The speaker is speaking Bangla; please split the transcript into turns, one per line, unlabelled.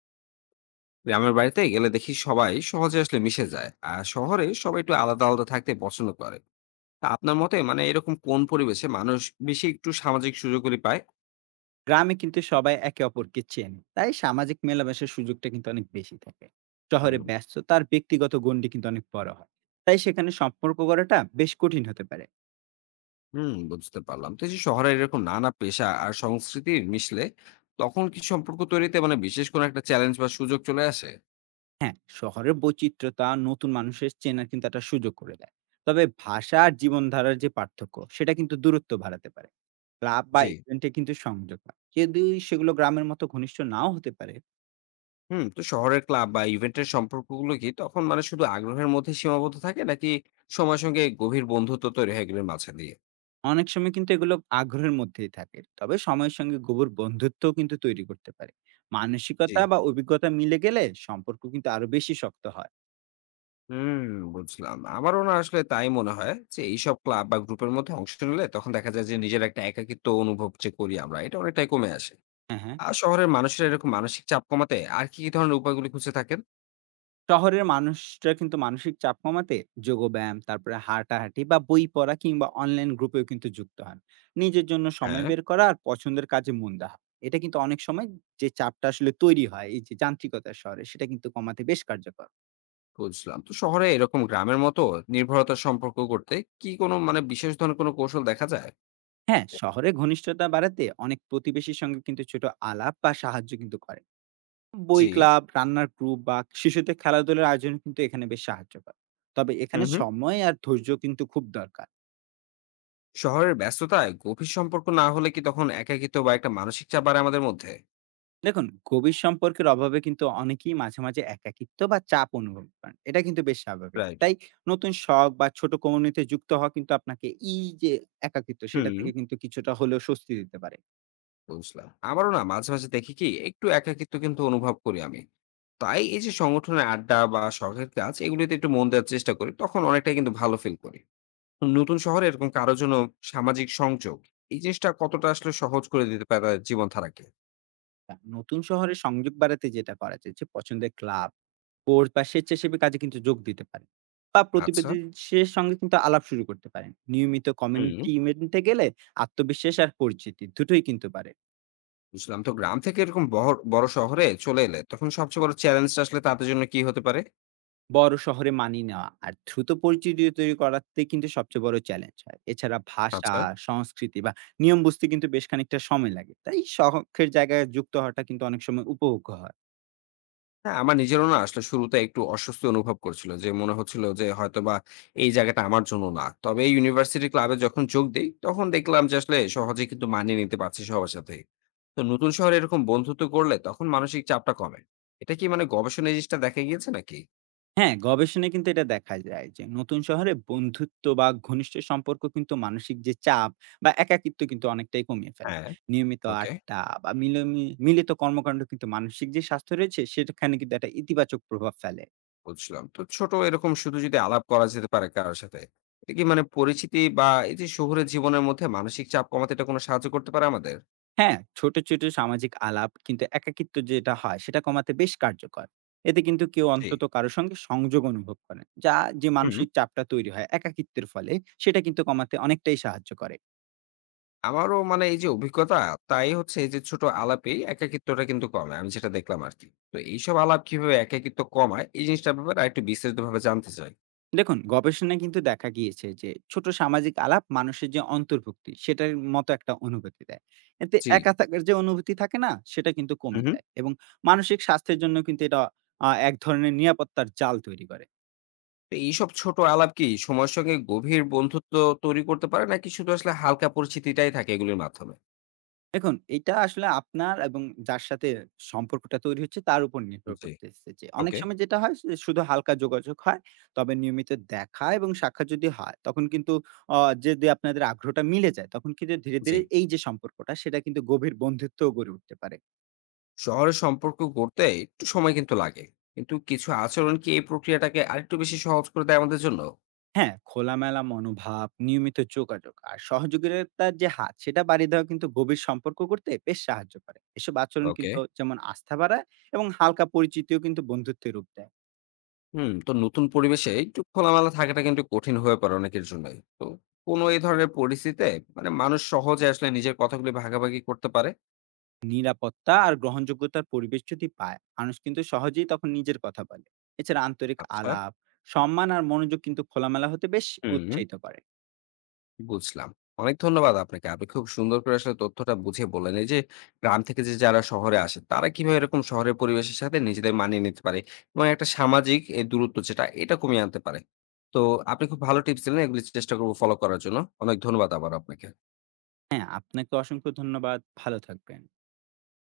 গ্রামের বাড়িতে গেলে দেখি সবাই সহজে আসলে মিশে যায় আর শহরে সবাই একটু আলাদা আলাদা থাকতে পছন্দ করে। তা আপনার মতে মানে এরকম কোন পরিবেশে মানুষ বেশি একটু সামাজিক সুযোগগুলি পায়?
গ্রামে কিন্তু সবাই একে অপরকে চেনে, তাই সামাজিক মেলামেশার সুযোগটা কিন্তু অনেক বেশি থাকে। শহরে
হুম।
ব্যস্ততার ব্যক্তিগত গণ্ডি কিন্তু অনেক বড় হয়, তাই সেখানে সম্পর্ক গড়াটা বেশ কঠিন হতে পারে।
বুঝতে পারলাম। তো এই যে শহরে এরকম নানা পেশা আর সংস্কৃতি মিশলে তখন কি সম্পর্ক তৈরিতে মানে বিশেষ কোনো একটা চ্যালেঞ্জ বা সুযোগ চলে আসে?
হ্যাঁ, শহরের বৈচিত্র্যতা নতুন মানুষের চেনার কিন্তু একটা সুযোগ করে দেয়। তবে ভাষা আর জীবনধারার যে পার্থক্য, সেটা কিন্তু দূরত্ব বাড়াতে পারে। ক্লাব বা
জি।
ইভেন্টে কিন্তু সংযোগ হয়, যদি সেগুলো গ্রামের মতো ঘনিষ্ঠ নাও হতে পারে।
হুম। তো শহরের ক্লাব বা ইভেন্টের সম্পর্কগুলো কি তখন মানে শুধু আগ্রহের মধ্যে সীমাবদ্ধ থাকে, নাকি সময়ের সঙ্গে গভীর বন্ধুত্ব তৈরি হয় এগুলোর মাঝে দিয়ে?
অনেক সময় কিন্তু এগুলো আগ্রহের মধ্যেই থাকে। তবে সময়ের সঙ্গে গোবর বন্ধুত্বও কিন্তু তৈরি করতে পারে।
জি।
মানসিকতা বা অভিজ্ঞতা মিলে গেলে সম্পর্ক কিন্তু আরো বেশি শক্ত হয়।
হুম, বুঝলাম। আমারও না আসলে তাই মনে হয় যে এইসব ক্লাব বা গ্রুপের মধ্যে অংশ নিলে তখন দেখা যায় যে নিজের একটা একাকিত্ব অনুভব যে করি আমরা এটা অনেকটাই কমে আসে।
হ্যাঁ, হ্যাঁ।
আর শহরের মানুষেরা এরকম মানসিক চাপ কমাতে আর কি ধরনের উপায়গুলি খুঁজে থাকেন?
শহরের মানুষরা কিন্তু মানসিক চাপ কমাতে যোগব্যায়াম, তারপরে হাঁটাহাঁটি বা বই পড়া কিংবা অনলাইন গ্রুপেও কিন্তু যুক্ত হন। নিজের জন্য সময়
হ্যাঁ।
বের করা আর পছন্দের কাজে মন দেওয়া। এটা কিন্তু অনেক সময় যে চাপটা আসলে তৈরি হয় এই যে যান্ত্রিকতার শহরে, সেটা কিন্তু কমাতে বেশ কার্যকর।
বুঝলাম। তো শহরে এরকম গ্রামের মতো নির্ভরতার সম্পর্ক করতে কি কোনো মানে বিশেষ ধরনের কোনো কৌশল দেখা যায়?
হ্যাঁ, শহরে ঘনিষ্ঠতা বাড়াতে অনেক প্রতিবেশীর সঙ্গে কিন্তু ছোট আলাপ বা সাহায্য কিন্তু করে।
জি।
বই ক্লাব, রান্নার গ্রুপ বা শিশুদের খেলাধুলার আয়োজন কিন্তু এখানে বেশ সাহায্য করে। তবে
হুম,
এখানে
হুম।
সময় আর ধৈর্য কিন্তু খুব দরকার।
শহরের ব্যস্ততায় গভীর সম্পর্ক না হলে কি তখন একাকিত্ব বা একটা মানসিক চাপ বাড়ে আমাদের মধ্যে?
দেখুন, গভীর সম্পর্কের অভাবে কিন্তু অনেকেই মাঝে মাঝে একাকিত্ব বা চাপ অনুভব করেন। এটা কিন্তু বেশ স্বাভাবিক।
রাইট।
তাই নতুন শখ বা ছোট কমিউনিটিতে যুক্ত হওয়া কিন্তু আপনাকে এই যে একাকিত্ব, সেটা
হুম।
থেকে কিন্তু কিছুটা হলেও স্বস্তি দিতে পারে।
বুঝলাম। আমারও না মাঝে দেখি কি একটু একাকিত্ব কিন্তু অনুভব করি আমি। তাই এই যে সংগঠনের আড্ডা বা শখের কাজ এগুলিতে একটু মন দেওয়ার চেষ্টা করি। তখন অনেকটাই কিন্তু ভালো ফিল করি। তো নতুন শহরে এরকম কারো জন্য সামাজিক সংযোগ এই জিনিসটা কতটা আসলে সহজ করে দিতে পারে তাদের জীবনধারাকে?
তা নতুন শহরে সংযোগ বাড়াতে যেটা করা যায়, যে পছন্দের ক্লাব, কোর্স বা স্বেচ্ছাসেবী কাজে কিন্তু যোগ দিতে পারেন, বা
আচ্ছা,
প্রতিবেশীর সঙ্গে কিন্তু আলাপ শুরু করতে পারেন। নিয়মিত
হুম,
কমিউনিটি ইভেন্টে গেলে আত্মবিশ্বাস আর পরিচিতি দুটোই কিন্তু বাড়ে।
বুঝলাম। তো গ্রাম থেকে এরকম বহর বড় শহরে চলে এলে তখন সবচেয়ে বড় চ্যালেঞ্জটা আসলে তাদের জন্য কি হতে পারে?
বড় শহরে মানিয়ে নেওয়া আর দ্রুত পরিচিতি তৈরি করাতে কিন্তু সবচেয়ে বড় চ্যালেঞ্জ হয়। এছাড়া ভাষা,
আচ্ছা।
সংস্কৃতি বা নিয়ম বুঝতে কিন্তু বেশ খানিকটা সময় লাগে। তাই শখের জায়গায় যুক্ত হওয়াটা কিন্তু অনেক সময় উপভোগ্য হয়।
হ্যাঁ, আমার নিজেরও না আসলে শুরুতে একটু অস্বস্তি অনুভব করছিল। যে মনে হচ্ছিল যে হয়তোবা এই জায়গাটা আমার জন্য না। তবে এই ইউনিভার্সিটি ক্লাবে যখন যোগ দেই, তখন দেখলাম যে আসলে সহজেই কিন্তু মানিয়ে নিতে পারছি সবার সাথেই। তো নতুন শহরে এরকম বন্ধুত্ব করলে তখন মানসিক চাপটা কমে। এটা কি মানে গবেষণায় এই জিনিসটা দেখা গিয়েছে নাকি?
হ্যাঁ, গবেষণায় কিন্তু এটা দেখা যায় যে নতুন শহরে বন্ধুত্ব বা ঘনিষ্ঠ সম্পর্ক কিন্তু মানসিক যে চাপ বা একাকিত্ব, কিন্তু অনেকটাই কমিয়ে ফেলে।
হ্যাঁ।
নিয়মিত
ওকে,
আড্ডা বা মিলিত কর্মকাণ্ড কিন্তু মানসিক যে স্বাস্থ্য রয়েছে, সেখানে কিন্তু একটা ইতিবাচক প্রভাব ফেলে।
বুঝলাম। তো ছোট এরকম শুধু যদি আলাপ করা যেতে পারে কারো সাথে, এটা কি মানে পরিচিতি বা এই যে শহুরে জীবনের মধ্যে মানসিক চাপ কমাতে এটা কোনো সাহায্য করতে পারে আমাদের?
হ্যাঁ, ছোট ছোট সামাজিক আলাপ কিন্তু একাকিত্ব যেটা হয়, সেটা কমাতে বেশ কার্যকর। এতে কিন্তু কেউ
জি।
অন্তত কারোর সঙ্গে সংযোগ অনুভব করে। যা যে
হুম।
মানসিক চাপটা তৈরি হয় একাকিত্বের ফলে, সেটা কিন্তু কমাতে অনেকটাই সাহায্য করে।
আমারও মানে এই যে অভিজ্ঞতা, তাই হচ্ছে এই যে ছোট আলাপেই একাকিত্বটা কিন্তু কমে। আমি যেটা দেখলাম আরকি। তো এইসব আলাপ কিভাবে একাকিত্ব কমায়, এই জিনিসটার ব্যাপারে আরেকটু বিস্তারিতভাবে জানতে চাই।
দেখুন, গবেষণায় কিন্তু দেখা গিয়েছে যে ছোট সামাজিক আলাপ মানুষের যে অন্তর্ভুক্তি, সেটার মতো একটা অনুভূতি দেয়। এতে
জি।
একা থাকার যে অনুভূতি থাকে না, সেটা কিন্তু
হুম,
কমে
হুম।
যায়। এবং মানসিক স্বাস্থ্যের জন্য কিন্তু এটা এক ধরনের নিরাপত্তার জাল তৈরি করে।
তো এইসব ছোট আলাপ কি সময়ের সঙ্গে গভীর বন্ধুত্ব তৈরি করতে পারে নাকি শুধু আসলে হালকা পরিচিতিটাই থাকে এগুলির মাধ্যমে?
দেখুন, এটা আসলে আপনার এবং যার সাথে সম্পর্কটা তৈরি হচ্ছে তার উপর নির্ভর
জি,
করতেছে যে, অনেক
ওকে।
সময় যেটা হয় সে শুধু হালকা যোগাযোগ হয়। তবে নিয়মিত দেখা এবং সাক্ষাৎ যদি হয়, তখন কিন্তু অ যদি আপনাদের আগ্রহটা মিলে যায়, তখন কিন্তু ধীরে
জি।
ধীরে এই যে সম্পর্কটা, সেটা কিন্তু গভীর বন্ধুত্বও গড়ে উঠতে পারে।
শহরে সম্পর্ক গড়তে একটু সময় কিন্তু লাগে। কিন্তু কিছু আচরণ কি এই প্রক্রিয়াটাকে আরেকটু বেশি সহজ করে দেয় আমাদের জন্য?
হ্যাঁ, খোলামেলা মনোভাব, নিয়মিত যোগাযোগ আর সহযোগিতার যে হাত সেটা বাড়িয়ে দেওয়া কিন্তু গভীর সম্পর্ক করতে বেশ সাহায্য করে। এসব আচরণ
ওকে।
কিন্তু যেমন আস্থা বাড়ায় এবং হালকা পরিচিতিও কিন্তু বন্ধুত্বের রূপ দেয়।
হুম, তো নতুন পরিবেশে একটু খোলামেলা থাকাটা কিন্তু কঠিন হয়ে পড়ে অনেকের জন্যই। তো কোনো এই ধরনের পরিস্থিতিতে মানে মানুষ সহজে আসলে নিজের কথাগুলি ভাগাভাগি করতে পারে?
নিরাপত্তা আর গ্রহণযোগ্যতার পরিবেশ যদি পায়, মানুষ কিন্তু সহজেই তখন নিজের কথা বলে। এছাড়া আন্তরিক
আচ্ছা।
আলাপ, সম্মান আর মনোযোগ কিন্তু খোলামেলা হতে বেশ
হুম,
উৎসাহিত করে।
বুঝলাম। অনেক ধন্যবাদ আপনাকে। আপনি খুব সুন্দর করে আসলে তথ্যটা বুঝিয়ে বললেন। এই যে গ্রাম থেকে যে যারা শহরে আসে তারা কিভাবে এরকম শহরের পরিবেশের সাথে নিজেদের মানিয়ে নিতে পারে এবং একটা সামাজিক এই দূরত্ব যেটা এটা কমিয়ে আনতে পারে। তো আপনি খুব ভালো টিপস দিলেন। এগুলি চেষ্টা করব ফলো করার জন্য। অনেক ধন্যবাদ আবারও আপনাকে।
হ্যাঁ, আপনাকে অসংখ্য ধন্যবাদ। ভালো থাকবেন।